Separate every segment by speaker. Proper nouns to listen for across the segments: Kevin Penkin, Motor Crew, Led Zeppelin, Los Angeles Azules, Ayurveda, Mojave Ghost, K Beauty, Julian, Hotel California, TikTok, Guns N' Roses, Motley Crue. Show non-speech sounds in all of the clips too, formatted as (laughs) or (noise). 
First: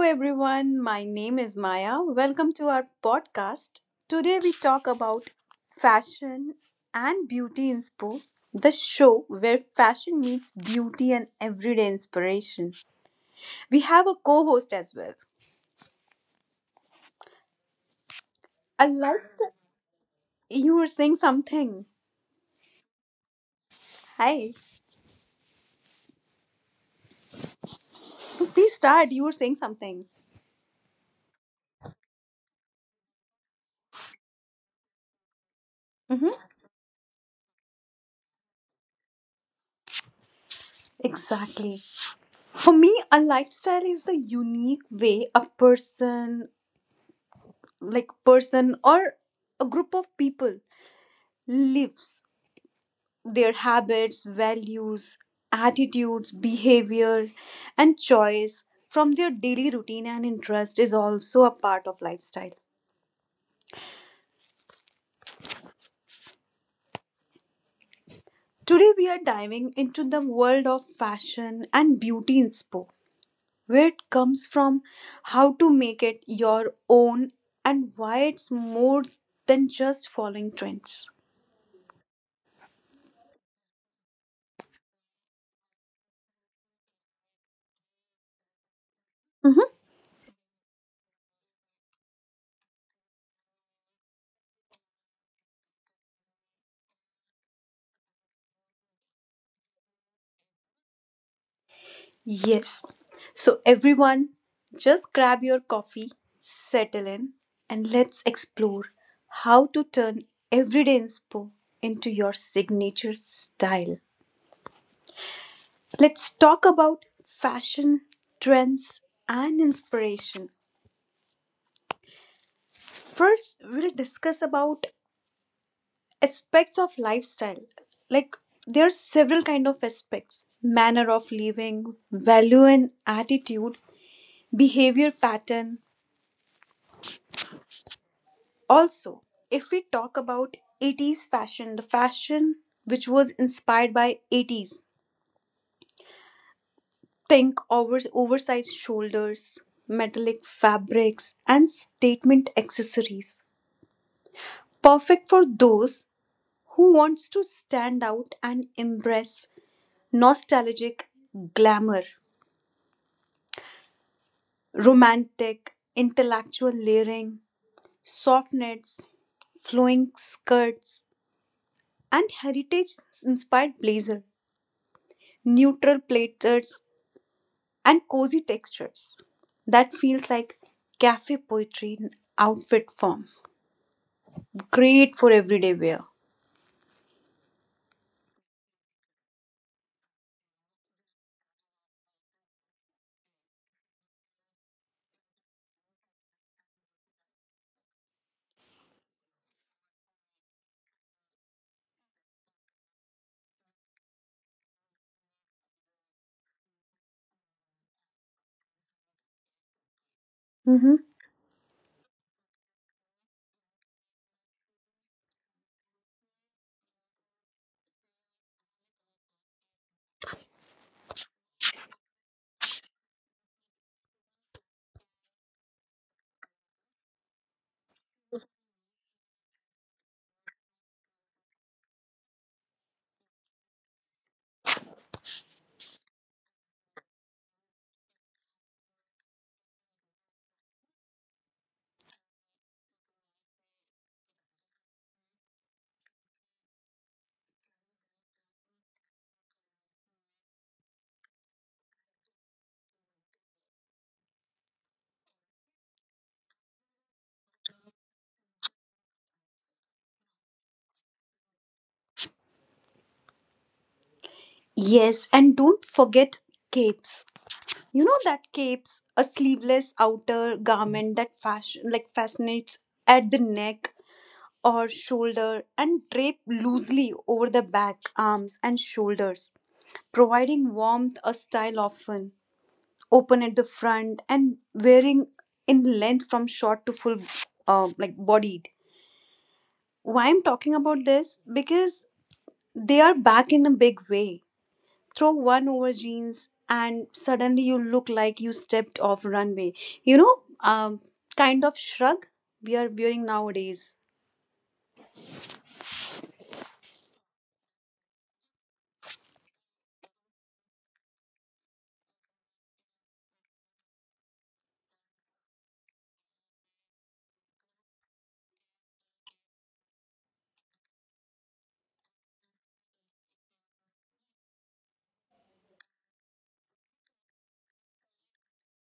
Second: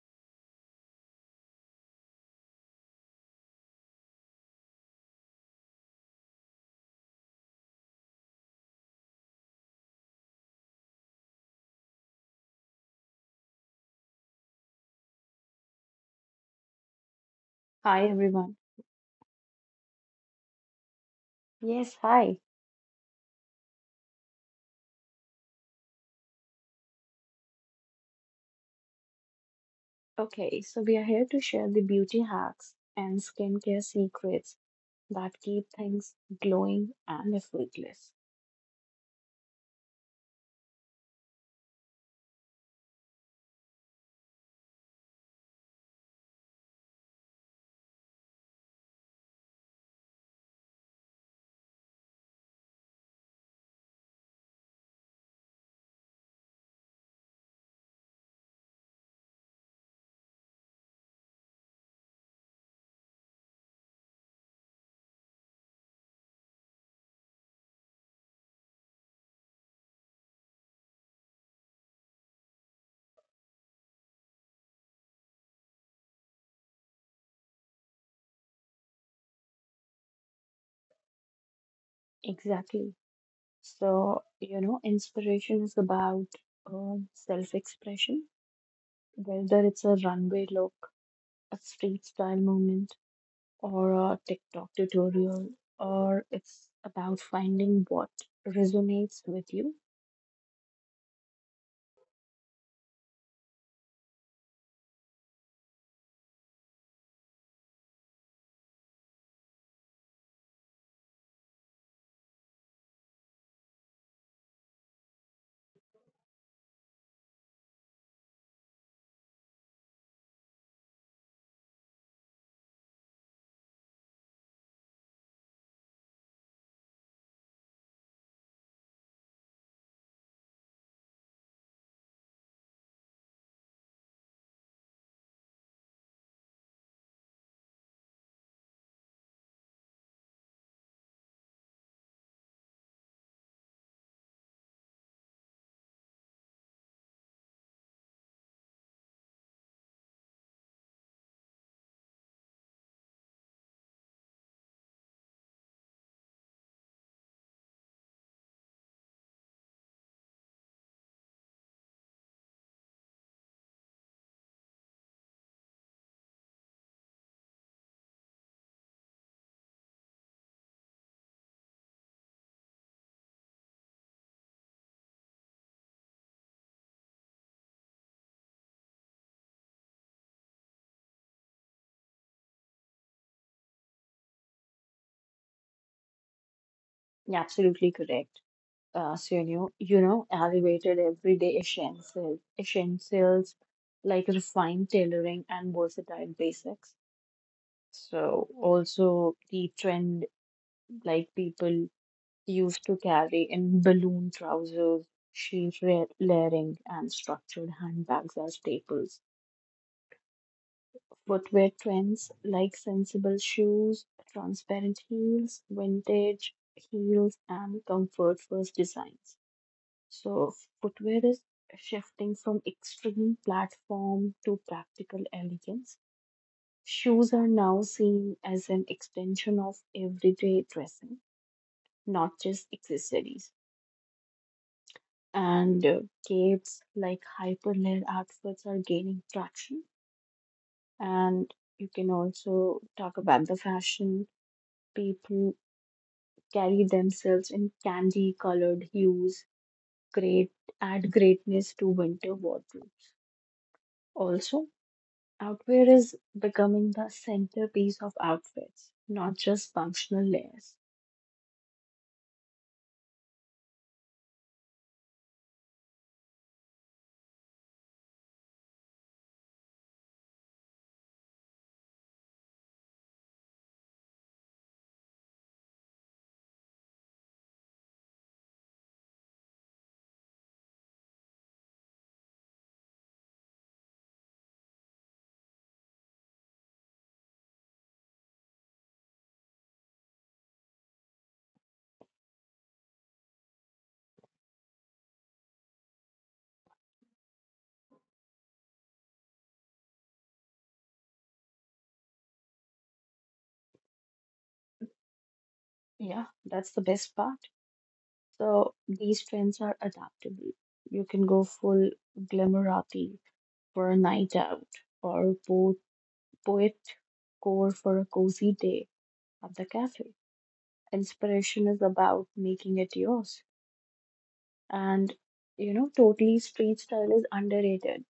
Speaker 1: everyone. My name is Maya. Welcome to our podcast. Today, we talk about fashion and beauty inspo, the show where fashion meets beauty and everyday inspiration. We have a co host as well.
Speaker 2: Hi
Speaker 1: I love
Speaker 2: everyone.
Speaker 1: you were saying something.
Speaker 2: Yes, hi.
Speaker 1: Hi. Please start. You were saying something.
Speaker 2: Okay, so we are here to share the beauty hacks and skincare secrets that
Speaker 1: hmm
Speaker 2: keep things glowing and effortless.
Speaker 1: Exactly. For me, a lifestyle is the unique way a person, like person or a group of people lives, their habits, values, attitudes, behavior, and choice from their daily routine and interest is also a part of lifestyle. Today, we are diving into the world of fashion and beauty in Spo, where it comes from, how to make it your own, and why it's more than just following trends.
Speaker 2: Exactly. So, you know, inspiration is about self-expression,
Speaker 1: Mm-hmm.
Speaker 2: whether it's a runway look, a street style movement, or a TikTok tutorial, or it's about finding what resonates with you.
Speaker 1: Yes. So, everyone, just grab your coffee, settle in, and let's explore how to turn everyday inspo into your signature style. Let's talk about fashion, trends, and inspiration. First, we'll discuss about aspects of lifestyle. Like there are several kind of aspects: manner of living, value and attitude, behavior pattern. Also, if we talk about 80s fashion, the fashion which was inspired by 80s, think over, oversized shoulders, metallic fabrics, and statement accessories. Perfect for those who wants to stand out and embrace nostalgic glamour, romantic, intellectual layering, soft knits, flowing skirts, and heritage inspired blazer, neutral platters, and cozy textures. That feels like cafe poetry in outfit form. Great for everyday wear.
Speaker 2: You absolutely correct. So elevated everyday essentials like refined tailoring and versatile basics. So also the trend like people used to carry in balloon trousers, layering, and structured handbags are staples.
Speaker 1: Mhm.
Speaker 2: Footwear trends like sensible shoes, transparent heels, vintage heels, and comfort first designs. So, footwear is shifting from extreme platform to practical elegance. Shoes are now seen as an extension of everyday dressing, not just accessories. And capes like hyperlayer outfits are gaining traction. And you can also talk about the fashion. People carry themselves in candy colored hues, great add greatness to winter wardrobes. Also, outwear is becoming the centerpiece of outfits, not just functional layers.
Speaker 1: Yes, and don't forget capes. You know that capes, a sleeveless outer garment that fashion like fascinates at the neck or shoulder and drape loosely over the back, arms, and shoulders, providing warmth, a style often open at the front and varying in length from short to full like bodied. Why I'm talking about this? Because they are back in a big way. Throw one over jeans and suddenly you look like you stepped off runway, you know, um, kind of shrug we are wearing nowadays.
Speaker 2: Yeah, that's the best part. So these trends are adaptable. You can go full glamorati for a night out, or po poet core for a cozy day at the cafe. Inspiration is about making it yours. And you know, totally street style is underrated.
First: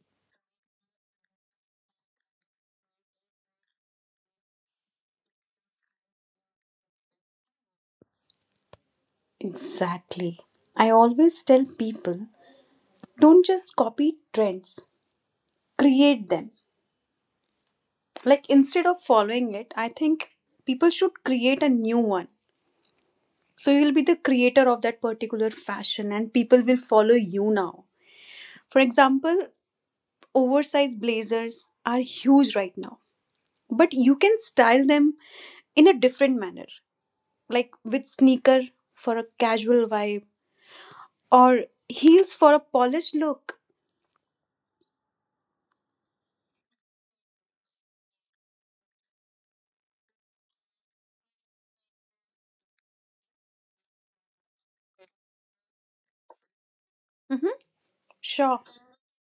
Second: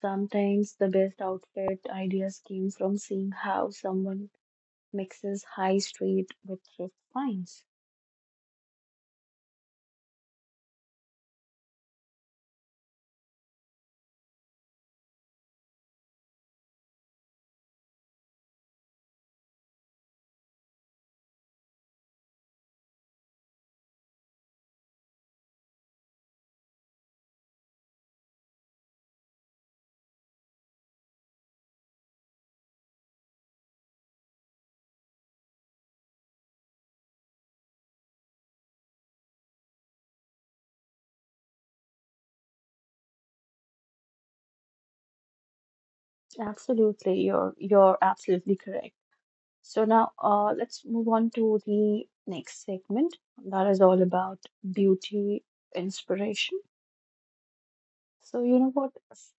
Speaker 2: Sometimes the best outfit ideas came from seeing how someone mixes high street with thrift finds.
Speaker 1: Exactly, I always tell people, don't just copy trends, create them. Like instead of following it, I think people should create a new one. So you'll be the creator of that particular fashion and people will follow you now. For example, oversized blazers are huge right now, but you can style them in a different manner, like with sneaker for a casual vibe or heels for a polished look.
Speaker 2: Absolutely, you're absolutely correct. So now let's move on to the next segment that is all about beauty inspiration.
Speaker 1: Mhm.
Speaker 2: So
Speaker 1: Sure.
Speaker 2: you know what?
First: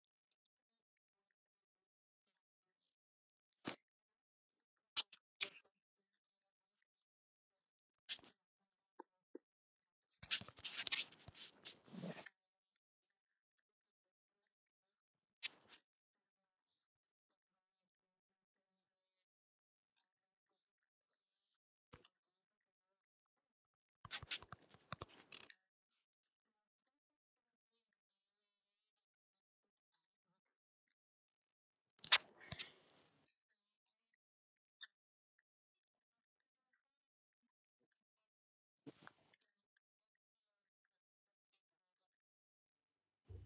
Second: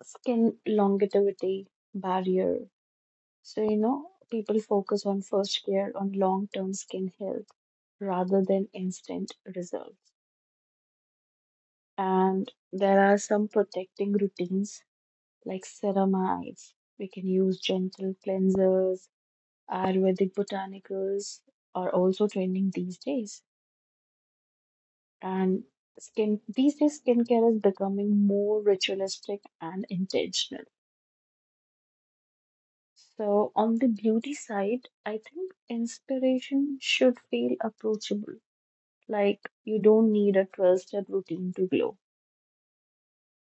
Speaker 2: Skin longevity barrier. So, you know, people focus on first care on long term skin health rather than instant results. And there are some protecting routines like ceramides. We can use gentle cleansers, Ayurvedic botanicals are also trending these days. And skin these days skincare is becoming more ritualistic and intentional. So on the beauty side, I think inspiration should feel approachable. Like, you don't need a 12 step routine to glow.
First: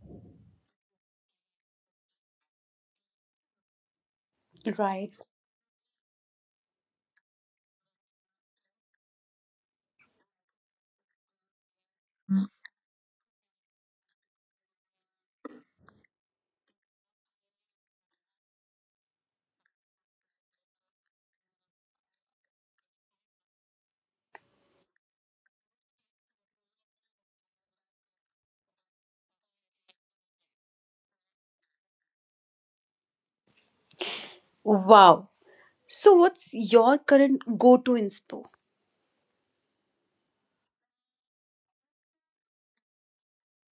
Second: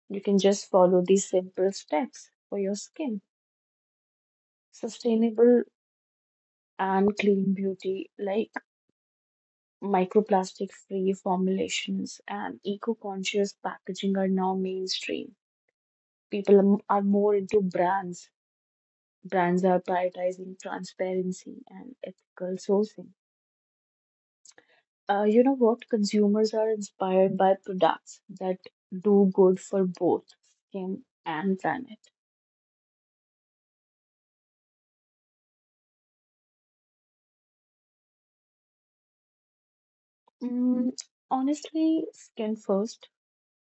Speaker 2: You can just follow these simple steps for your skin.
Speaker 1: Right.
Speaker 2: Sustainable and clean beauty, like microplastic free formulations and eco conscious packaging, are now mainstream. Are more into brands. Brands are prioritizing transparency and ethical sourcing. You know what? Consumers are inspired by products that do good for both skin and planet.
Speaker 1: Wow. So what's your current go-to inspo?
Speaker 2: Mm, Honestly, skin first.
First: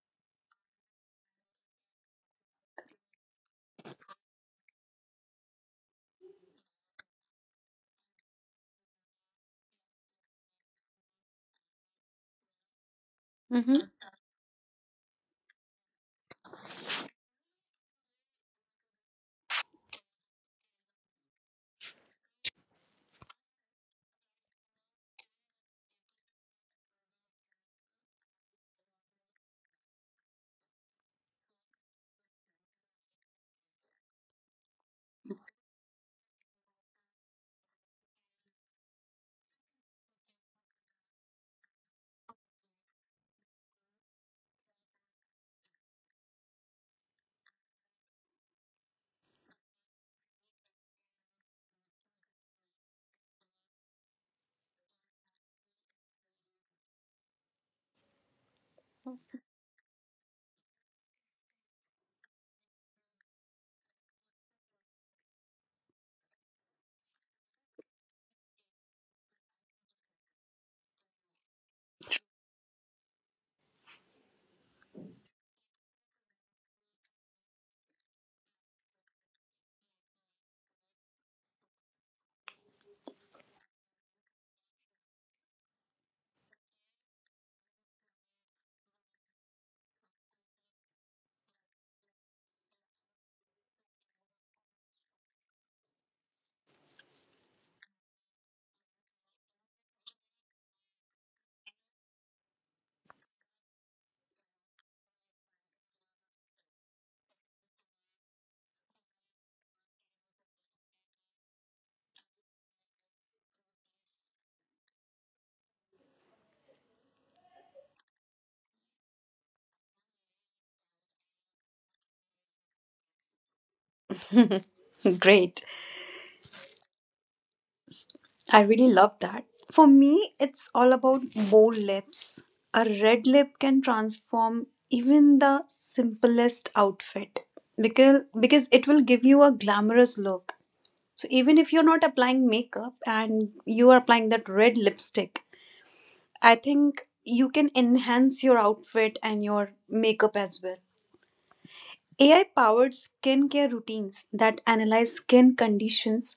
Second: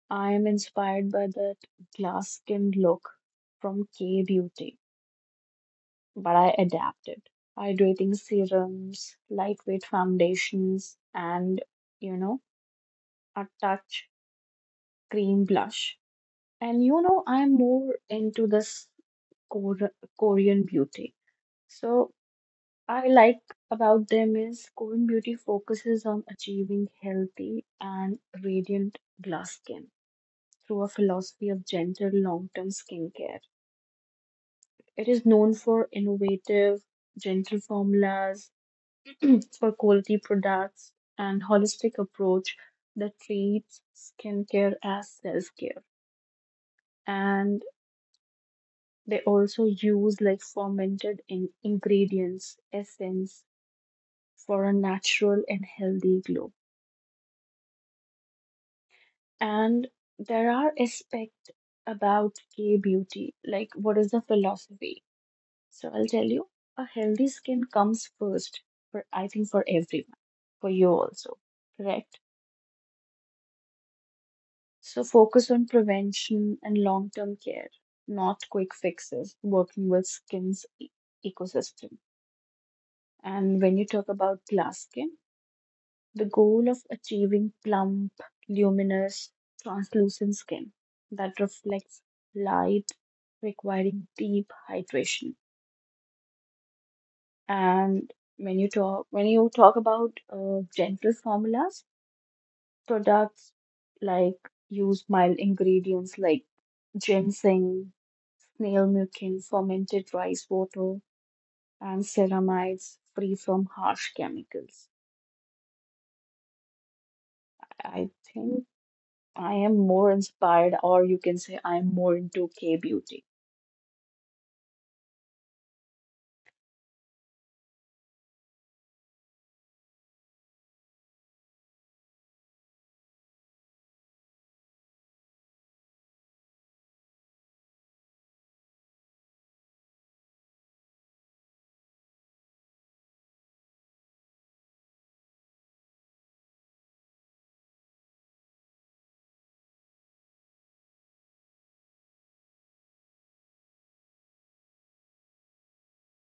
Speaker 2: I am inspired by that glass skin look from K Beauty, but I adapted. Hydrating serums, lightweight foundations, and you know, a
Speaker 1: Mhm.
Speaker 2: touch cream blush. And you know, I'm more into this Kor- Korean beauty. So, I like about them is Korean beauty focuses on achieving healthy and radiant glass skin through a philosophy of gentle long term skincare. It is known for innovative, gentle formulas, for quality products, and holistic approach that treats skincare as self care. And they also use like fermented ingredients, essence for a natural and healthy glow. And there are aspects about K beauty, like what is the philosophy? So I'll tell you, a healthy skin comes first for I think for everyone, for you also, correct? So focus on prevention and long-term care, not quick fixes, working with ecosystem. And when you talk about glass skin, the goal of achieving plump, luminous, translucent skin that reflects light, requiring deep hydration. And when you talk about gentle formulas, products like use mild ingredients like ginseng, snail mucin, fermented rice water, and ceramides free from harsh chemicals. I think I am more inspired, or you can say I am more into K beauty.
Speaker 1: Great. I really love that. For me, it's all about bold lips. A red lip can transform even the simplest outfit because it will give you a glamorous look. So even if you're not applying makeup and you are applying that red lipstick, I think you can enhance your outfit and your makeup as well. AI powered skincare routines that analyze skin conditions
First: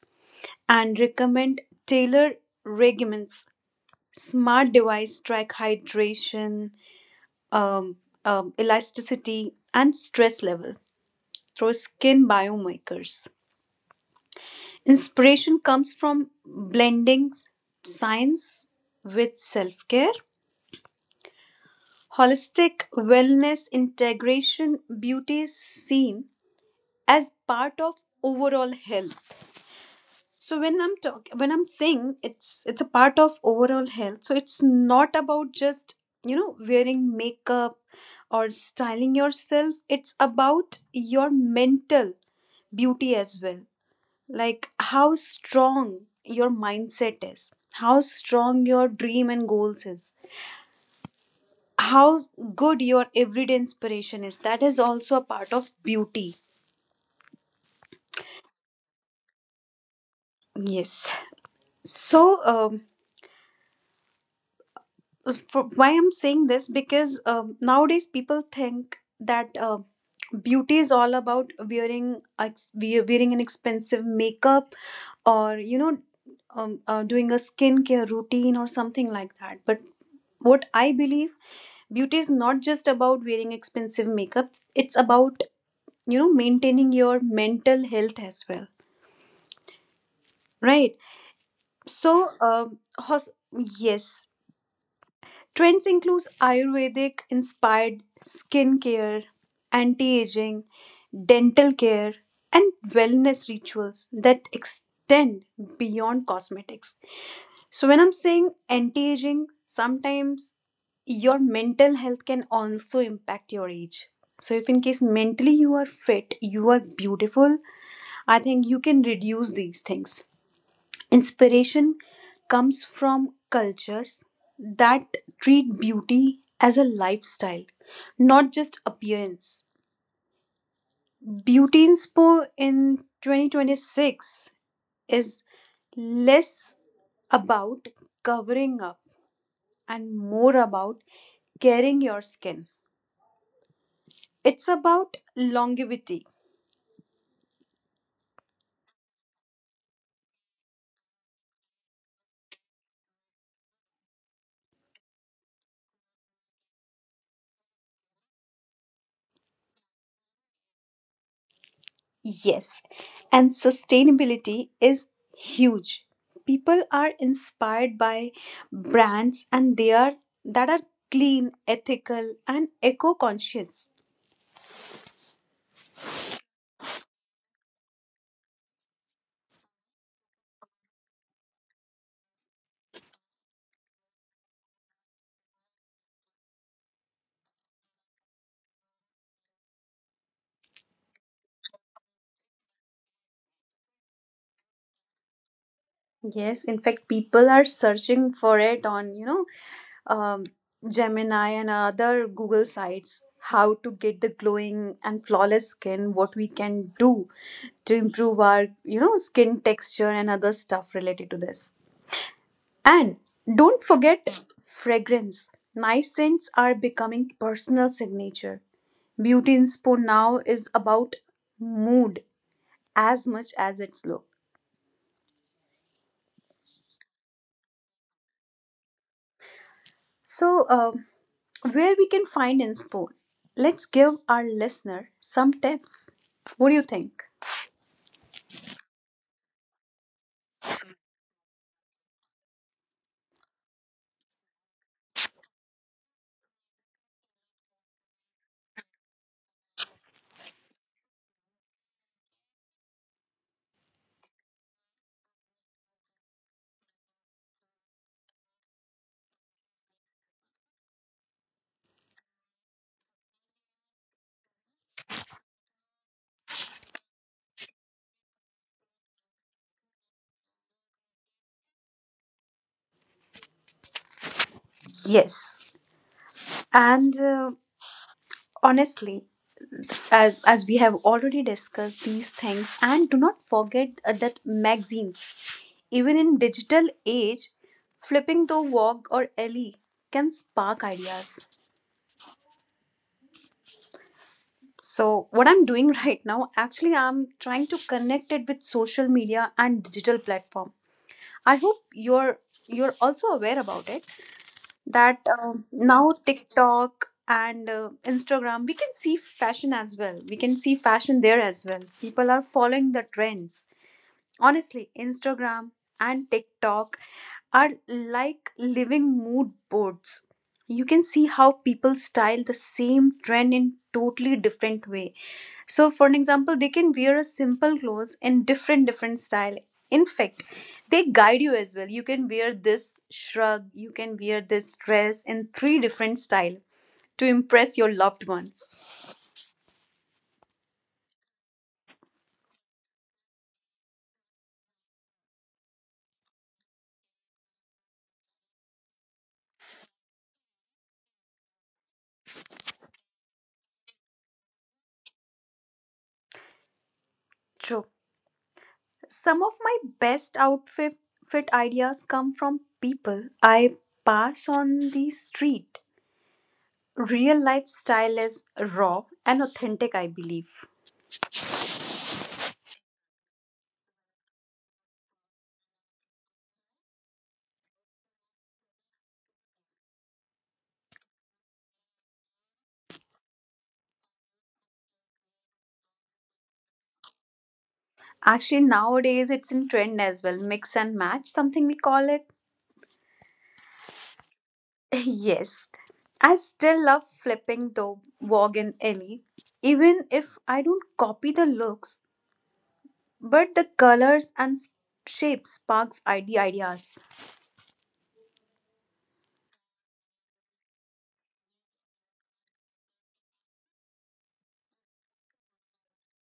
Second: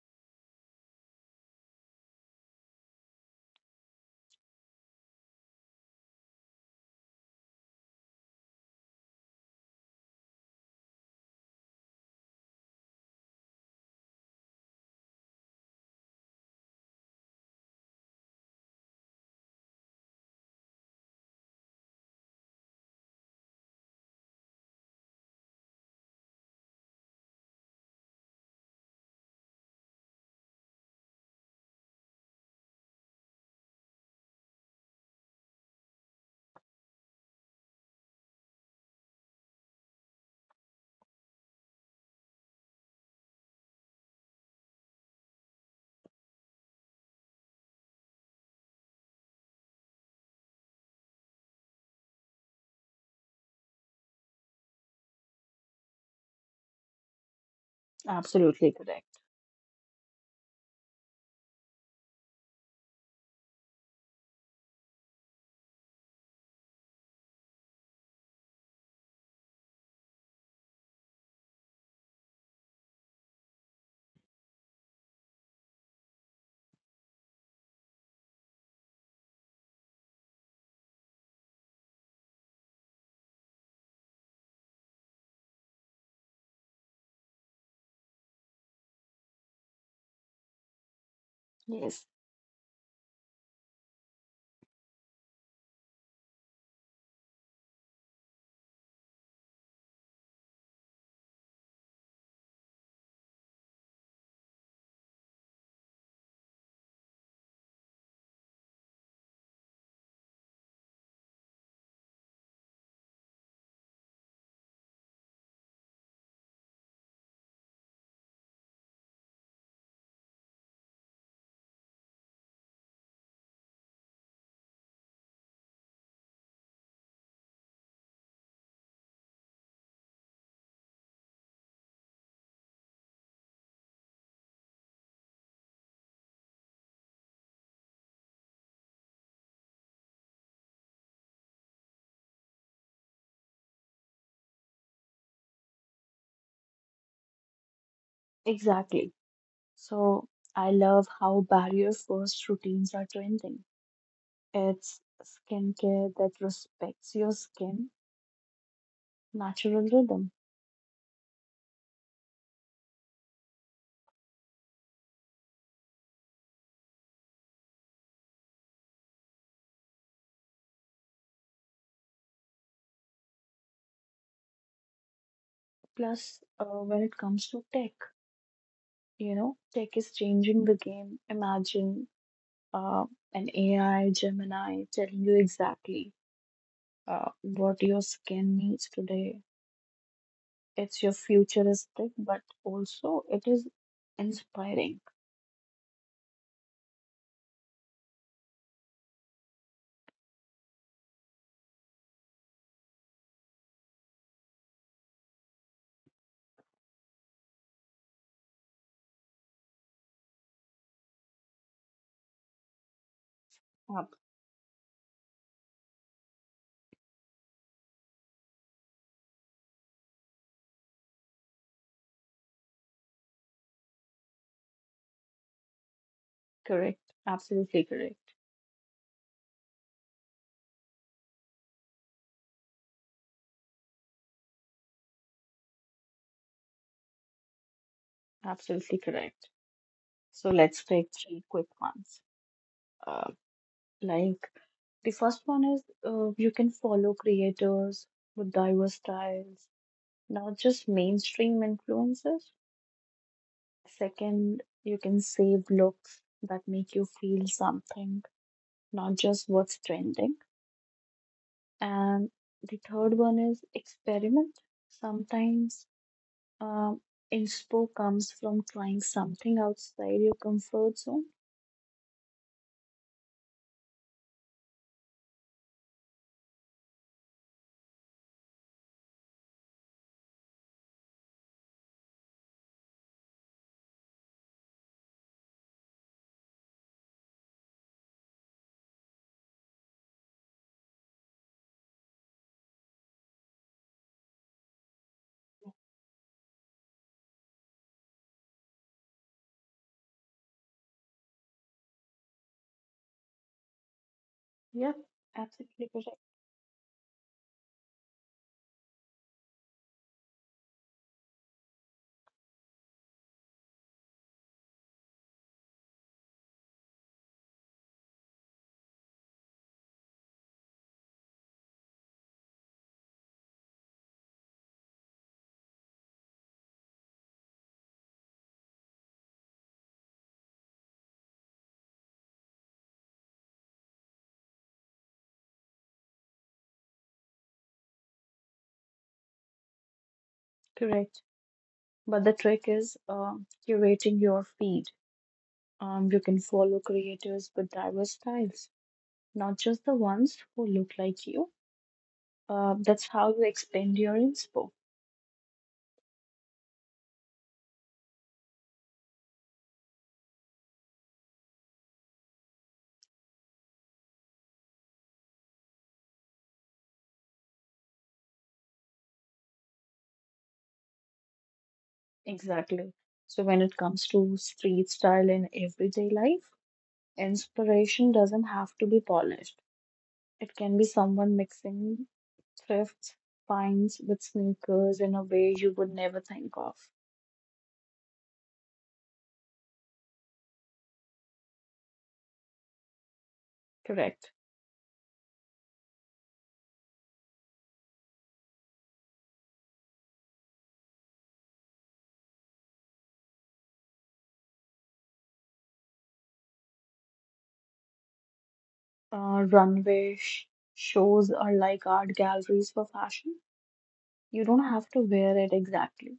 Speaker 1: and recommend tailored regimens, smart device track hydration, um, elasticity, and stress level through skin biomarkers. Inspiration comes from blending science with self care. Holistic wellness integration beauty is seen as part of overall health. So when I'm saying it's a part of overall health, so it's not about just, you know, wearing makeup or styling yourself. It's about your mental beauty as well, like how strong your mindset is, how strong your dream and goals is, how good your everyday inspiration is. That is also a part of beauty.
Speaker 2: Absolutely correct.
Speaker 1: Yes, so for, why I'm saying this? Because nowadays people think that beauty is all about wearing wearing an expensive makeup or you know, doing a skincare routine or something like that. But what I believe, beauty is not just about wearing expensive makeup. It's about, you know, maintaining your mental health as well, right?
Speaker 2: Yes,
Speaker 1: So, yes, trends include Ayurvedic inspired skincare, anti aging, dental care, and wellness rituals that extend beyond cosmetics. So, when I'm saying anti aging, sometimes your mental health can also impact your age. So, if in case mentally you are fit, you are beautiful, I think you can reduce these things. Inspiration comes from cultures that treat beauty as a lifestyle, not just appearance. Beauty inspo in 2026 is less about covering up and more about caring your skin. It's about longevity.
Speaker 2: exactly. So I love how barrier first routines are trending. It's skincare that respects your skin, natural rhythm.
Speaker 1: Yes, and sustainability is huge. People are inspired by brands and they are that are clean, ethical and eco-conscious.
Speaker 2: Plus, when it comes to tech, you know, tech is changing the game. Imagine uh, an AI Gemini telling you exactly what your skin needs today. It's your futuristic, but also it is inspiring.
Speaker 1: Yes, in fact people are searching for it on, you know, um, Gemini and other Google sites. How to get the glowing and flawless skin, what we can do to improve our, you know, skin texture and other stuff related to this. And don't forget fragrance. Nice scents are becoming personal signature. Beauty in inspo now is about mood as much as its look.
Speaker 2: Correct. Absolutely correct.
Speaker 1: So, where we can find inspo? Let's give our listener some tips. What do you think?
Speaker 2: Absolutely correct. So let's take three quick ones. Uh, like the first one is, you can follow creators with diverse styles, not just mainstream influences. Second, you can save looks that make you feel something, not just what's trending. And the third one is experiment. Sometimes um, inspo comes from trying something outside your comfort zone.
Speaker 1: Yes, and honestly, as we have already discussed these things, and do not forget that magazines, even in digital age, flipping the walk or alley can spark ideas. So what I'm doing (laughs) right now, actually I'm trying to connect it with social media and digital platform. I hope you're also aware about it,
Speaker 2: Yeah,
Speaker 1: that
Speaker 2: absolutely
Speaker 1: now
Speaker 2: correct.
Speaker 1: TikTok and Instagram we can see fashion as well. We can see fashion there as well. People are following the trends. Honestly, Instagram and TikTok are like living mood boards. You can see how people style the same trend in totally different way. So for an example, they can wear a simple clothes in different different style. In fact, they guide you as well. You can wear this shrug, you can wear this dress in three different style to impress your loved ones.
Speaker 2: Correct. But the trick is curating your feed. You can follow creators with diverse styles, not just the ones who look like you. That's how you expand your inspo.
Speaker 1: True. Some of my best outfit fit ideas come from people I pass on the street. Real life style is raw and authentic, I believe.
Speaker 2: Exactly. So when it comes to street style in everyday life, inspiration doesn't have to be polished. It can be someone mixing thrifts, finds with sneakers in a way you would never think of.
Speaker 1: Actually, nowadays it's in trend as well, mix and match, something we call it.
Speaker 2: Correct.
Speaker 1: (laughs) Yes, I still love flipping the Vogue Ellie, even if I don't copy the looks, but the colors and shapes sparks ideas.
Speaker 2: uh, runway sh- shows are like art galleries for fashion. You don't have to wear it exactly,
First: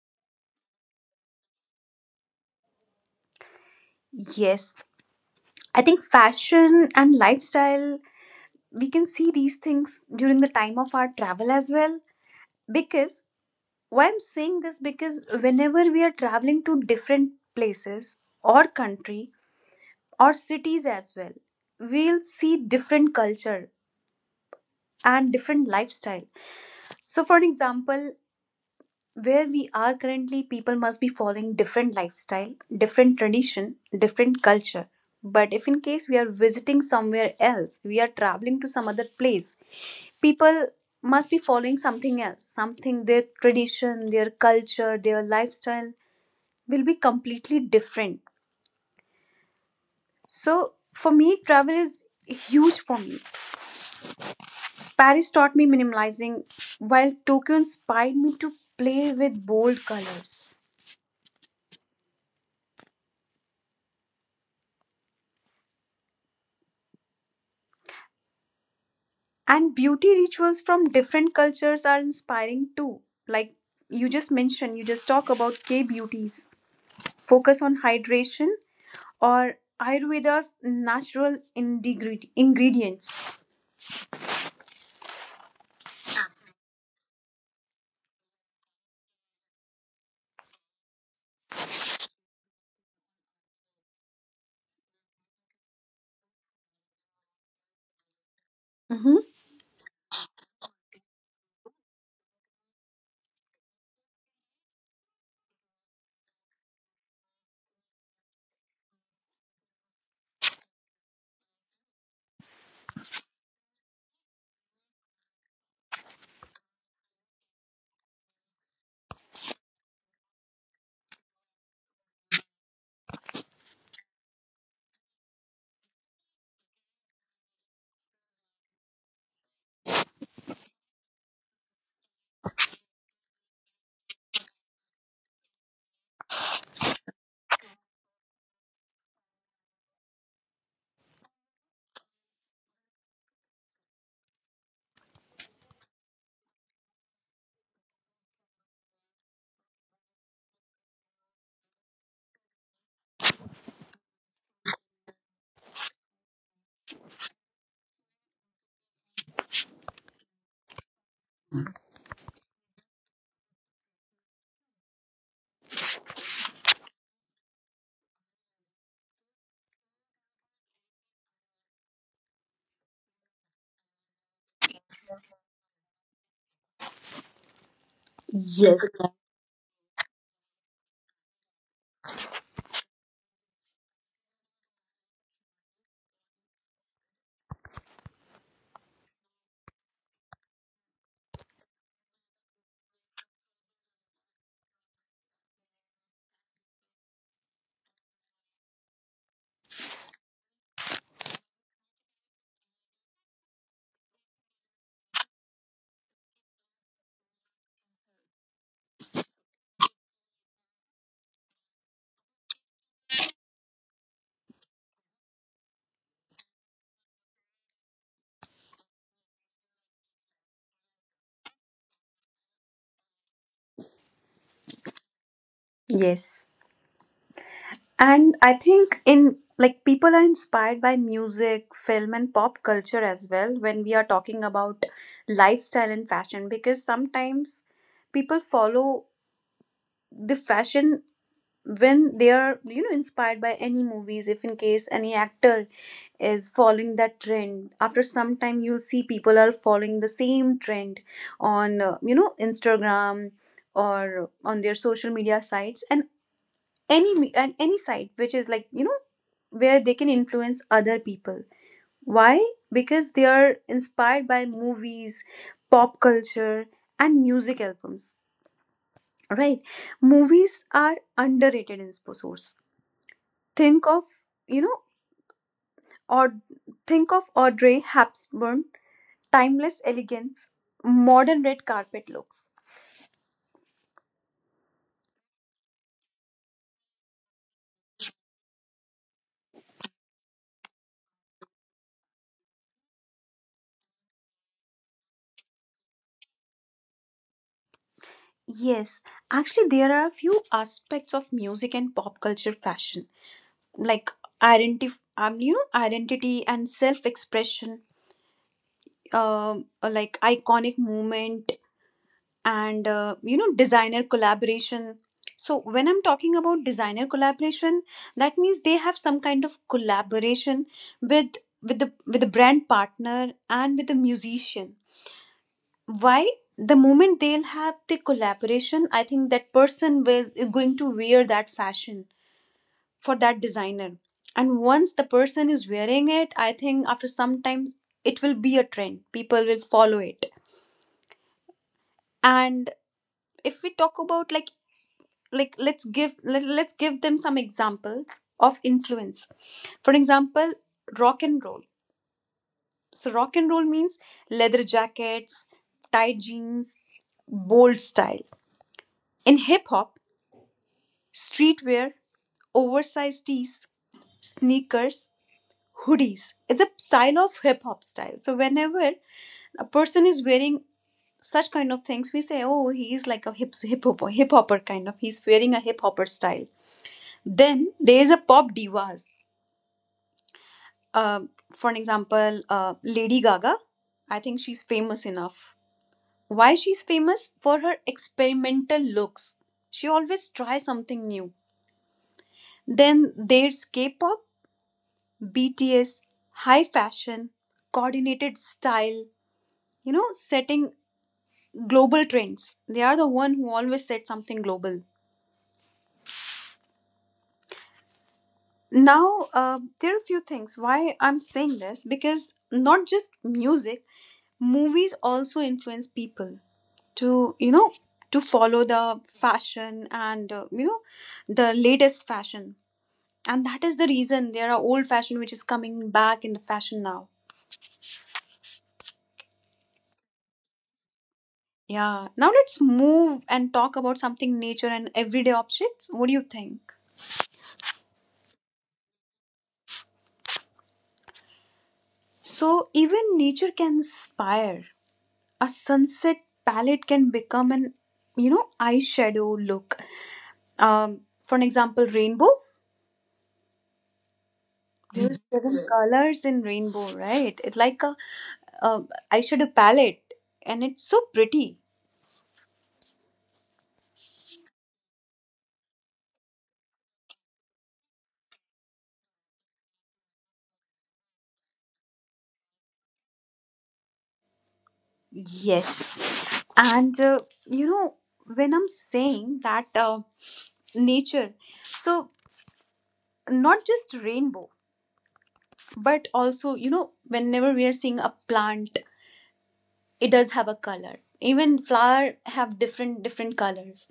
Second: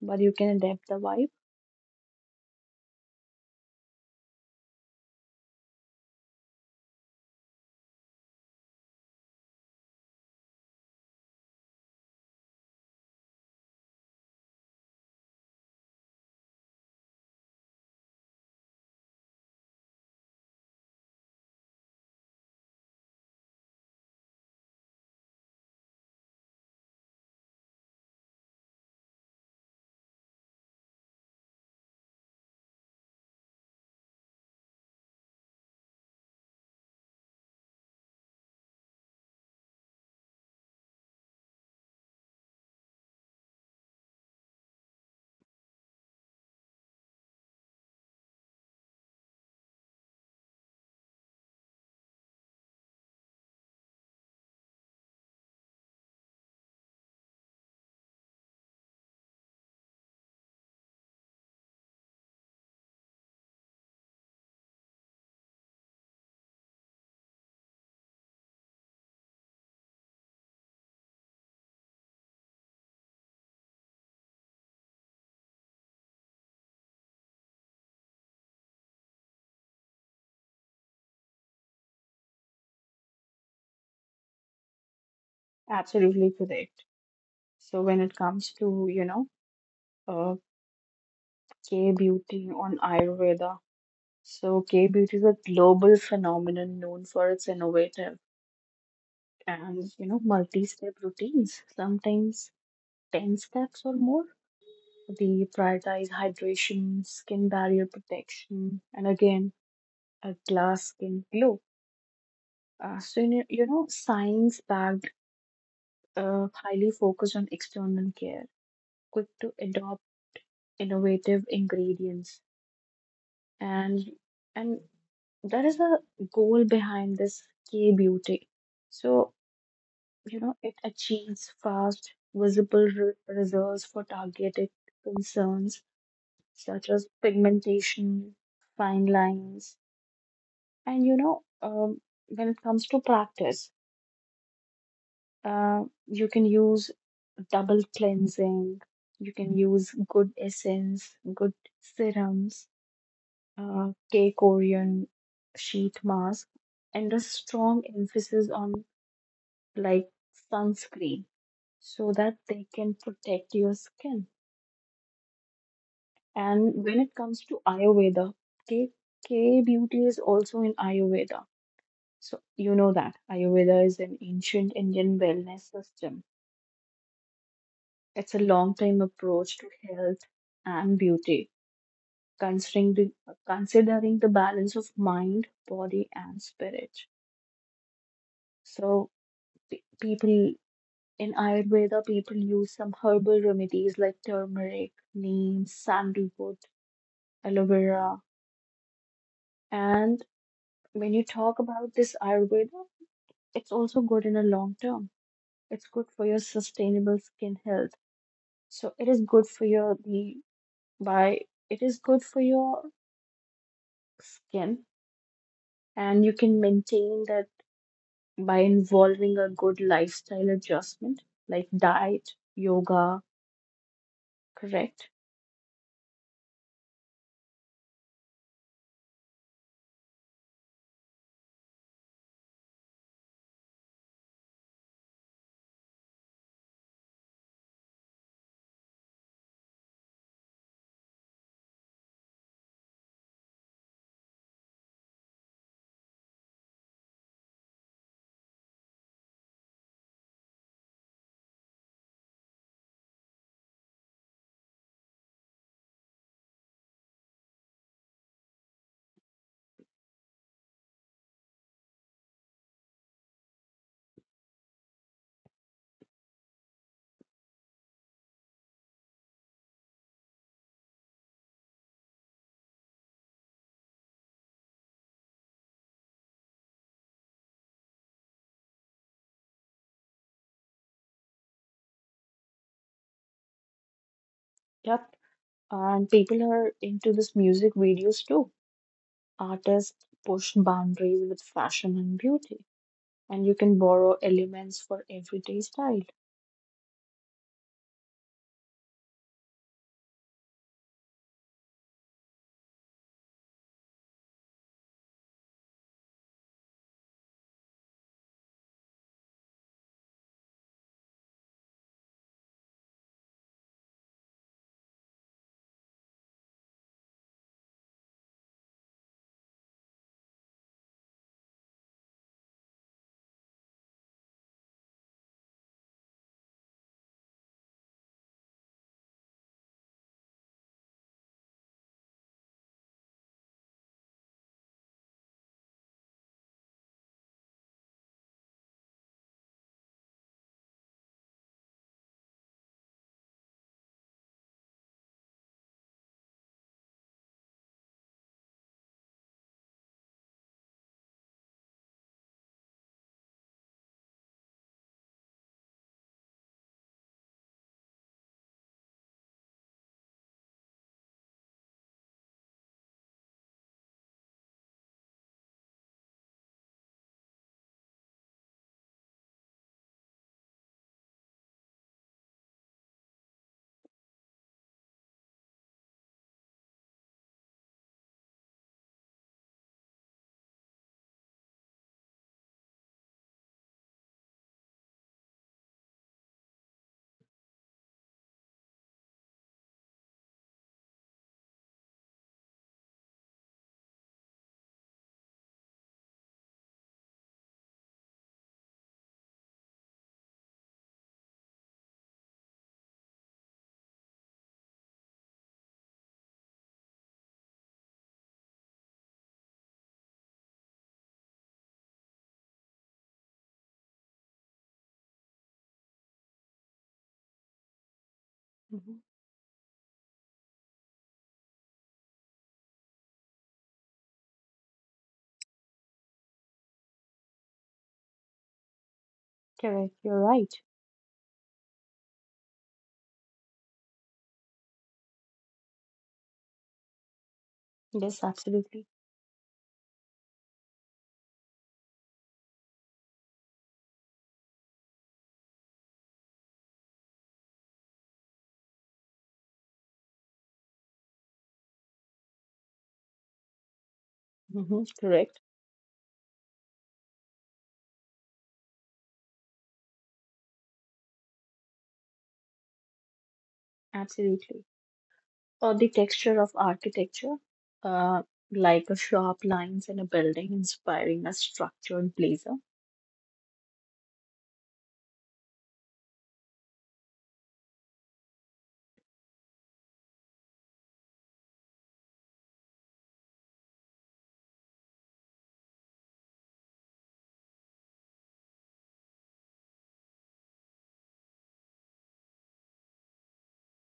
Speaker 2: but you can adapt the vibe.
Speaker 1: Yes, I think fashion and lifestyle, we can see these things during the time of our travel as well. Because why I'm saying this, because whenever we are traveling to different places or country or cities as well, we'll see different culture and different lifestyle. So, for example, where we are currently people must be following different lifestyle, different tradition, different culture, but if in case we are visiting somewhere else, we are traveling to some other place, people must be following something else, something their tradition, their culture, their lifestyle will be completely different. So for me, travel is huge for me. Paris taught me minimalizing, while Tokyo inspired me to play with bold colors. And beauty rituals from different cultures are inspiring too, like you just mentioned, you just talk about K beauties focus on hydration, or Ayurveda's natural ingredients.
Speaker 2: Absolutely correct. So when it comes to, you know, uh, K beauty on Ayurveda, so K beauty is a global phenomenon known for its innovative
Speaker 1: hmm
Speaker 2: and, you know, multi-step routines, sometimes 10 steps or more. They prioritize hydration, skin barrier protection, and again, a glass skin glow. So, science backed, highly focused on external care, quick to adopt innovative ingredients. And, and there is a goal behind this K beauty. So, you know, it achieves fast, visible results for targeted concerns such as pigmentation, fine lines, and you know, when it comes to practice, uh, you can use double cleansing. You can use good essence, good serums, K Korean sheet mask, and a strong emphasis on like sunscreen so that they can protect your skin. And when it comes to Ayurveda, K K beauty is also in Ayurveda. So you know that Ayurveda is an ancient Indian wellness system. It's a long
Speaker 1: Yes.
Speaker 2: time approach to health and beauty considering the considering the balance of mind, body, and spirit. So people in Ayurveda, people use some herbal remedies like turmeric, neem, sandalwood, aloe vera, and when you talk about this Ayurveda, it's also good in a long term. It's good for your sustainable skin health. So it is good for your the by it is good for your skin and you can maintain that by involving a good lifestyle adjustment like diet, yoga, correct?
Speaker 1: Yes. And I think in like people are inspired by music, film and pop culture as well when we are talking about lifestyle and fashion, because sometimes people follow the fashion when they are, you know, inspired by any movies. If in case any actor is following that trend, after some time you'll see people are following the same trend on, you know, Instagram or on their social media sites, and and any site which is, like, you know, where they can influence other people. Why? Because they are inspired by movies, pop culture, and music albums, right? Movies are underrated in sports. Think of, you know, or think of Audrey Hepburn, timeless elegance, modern red carpet looks.
Speaker 2: Yep. And people are into this music videos too. Artists push boundaries with fashion and beauty, and you can borrow elements for everyday style.
Speaker 1: Yes, actually, there are a few aspects of music and pop culture fashion, like identity, you know, identity and self-expression, like iconic moment and you know, designer collaboration. So when I'm talking about designer collaboration, that means they have some kind of collaboration with with the brand partner and with the musician. Why? The moment they'll have the collaboration, I think that person was is going to wear that fashion for that designer, and once the person is wearing it, I think after some time it will be a trend, people will follow it. And if we talk about like let's give them some examples of influence. For example, rock and roll. So rock and roll means leather jackets, tight jeans, bold style. In hip hop, streetwear, oversized tees, sneakers, hoodies, it's a style of hip hop style. So whenever a person is wearing such kind of things, we say, oh, he's like a hip hopper kind of, he's wearing a hip hopper style. Then there is a pop divas. Um, for an example, Lady Gaga. I think she's famous enough. Why she's famous? For her experimental looks. She always tries something new. Then there's K pop, BTS, high fashion, coordinated style, you know, setting global trends. They are the one who always set something global. Now, there are a few things why I'm saying this because not just music, movies also influence people to, you know, to follow
Speaker 2: Hmm.
Speaker 1: the fashion and, you know, the latest fashion. And that is the reason there are old fashion which is coming back in the fashion now.
Speaker 2: Correct. You're right.
Speaker 1: Yeah, now let's move and talk about something nature and everyday objects. What do you think?
Speaker 2: Yes, absolutely.
Speaker 1: So even nature can inspire. A sunset palette can become an, you know, eyeshadow look. um for an example, rainbow.
Speaker 2: Hmm.
Speaker 1: There are
Speaker 2: Correct.
Speaker 1: seven colors in rainbow, right? It's like a, uh, eyeshadow palette, and it's so pretty.
Speaker 2: Absolutely. Or the texture of architecture, uh, like a sharp lines in a building inspiring a structured blazer.
Speaker 1: Yes, and you know, when I'm saying that, nature, so not just rainbow, but also, you know, whenever we are seeing a plant, it does have a color. Even flower have different different colors.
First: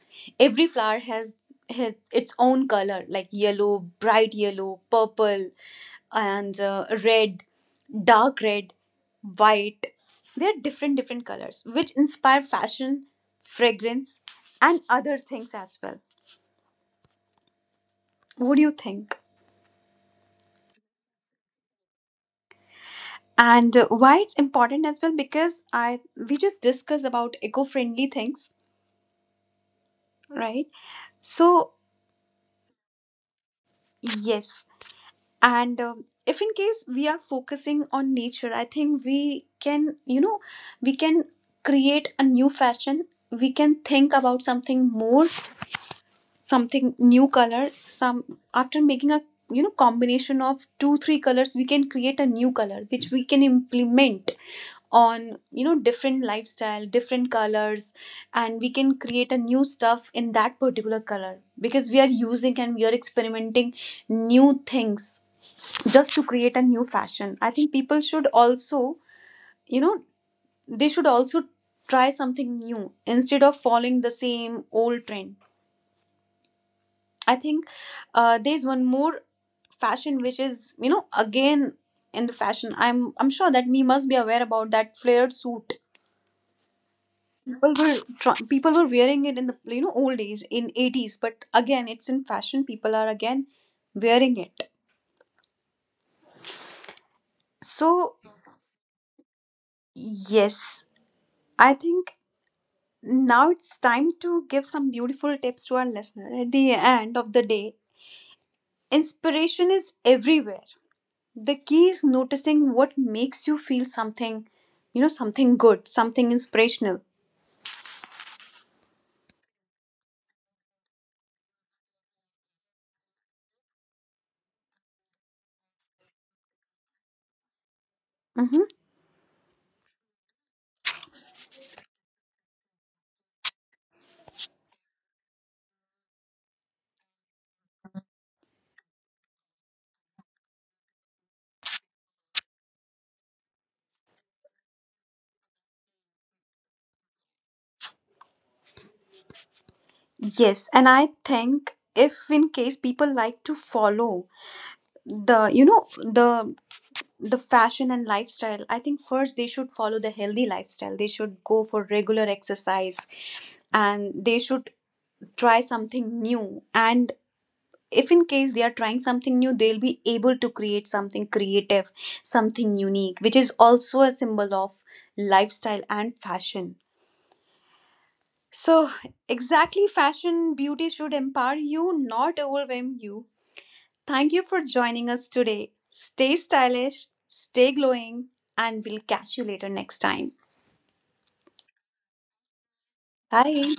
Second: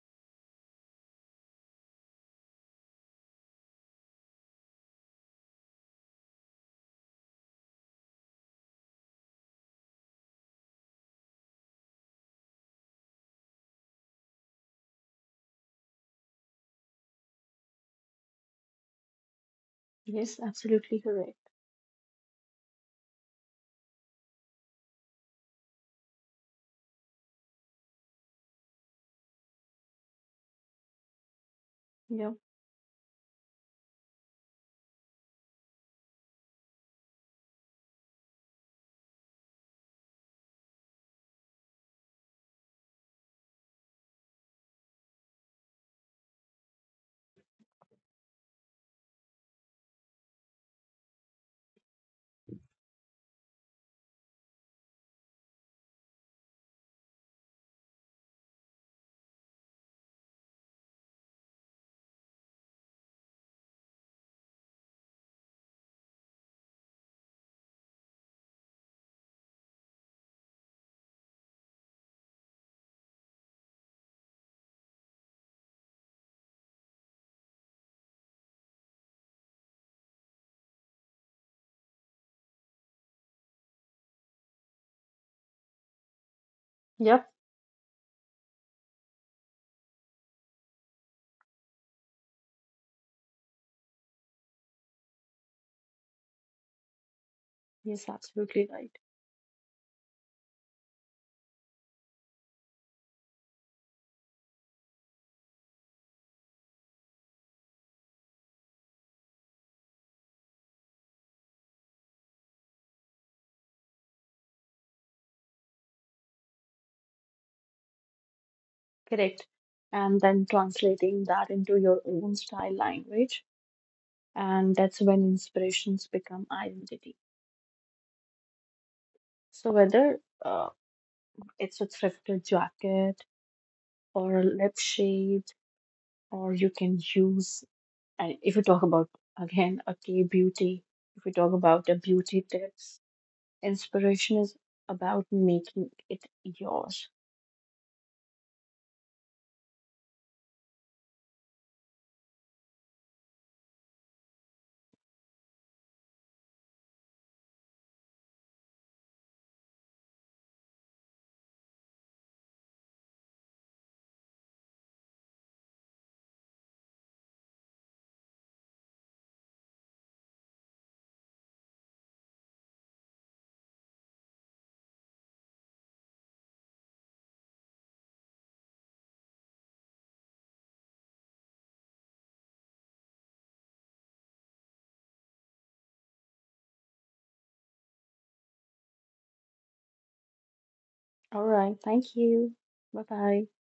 Speaker 1: Every flower has its own color, like yellow, bright yellow, purple, and red, dark red, white. They are different different colors which inspire fashion, fragrance, and other things as well. What do you think?
Speaker 2: Yes, absolutely correct.
Speaker 1: And why it's important as well? Because I, we just discussed about eco-friendly things, right?
Speaker 2: Yep.
Speaker 1: So yes, and if in case we are focusing on nature, I think we can, you know, we can create a new fashion. We can think about something more, something new color. Some, after making a, you know, combination of 2 3 colors, we can create a new color which we can implement on, you know, different lifestyle, different colors, and we can create a new stuff in that particular color because we are using and we are experimenting new things just to create a new fashion. I think people should also, you know, they should also try something new instead of following the same old trend. I think there's one more fashion which is, you know, again in the fashion. I'm sure that we must be aware about that flared suit.
Speaker 2: Yep.
Speaker 1: People were wearing it in the, you know, old days in 80s, but again it's in fashion. People are again wearing it.
Speaker 2: Yes,
Speaker 1: So
Speaker 2: absolutely right.
Speaker 1: yes, I think now it's time to give some beautiful tips to our listener. At the end of the day, inspiration is everywhere. The key is noticing what makes you feel something, you know, something good, something inspirational.
Speaker 2: Correct. And then translating that into your own style language. And that's when inspirations become identity.
Speaker 1: hmm
Speaker 2: So whether uh, it's a thrifted jacket or a lip shade, or you can use. And if we talk about again a key beauty, if we talk about the beauty tips, inspiration is about making it yours.
Speaker 1: Yes, and I think if in case people like to follow the, you know, the fashion and lifestyle, I think first they should follow the healthy lifestyle. They should go for regular exercise and they should try something new, and if in case they are trying something new, they'll be able to create something creative, something unique which is also a symbol of lifestyle and fashion. So exactly, fashion beauty should empower you, not overwhelm you. Thank you for joining us today. Stay stylish, stay glowing, and we'll catch you later next time.
Speaker 2: All right, thank you. Bye bye.
Speaker 1: Bye.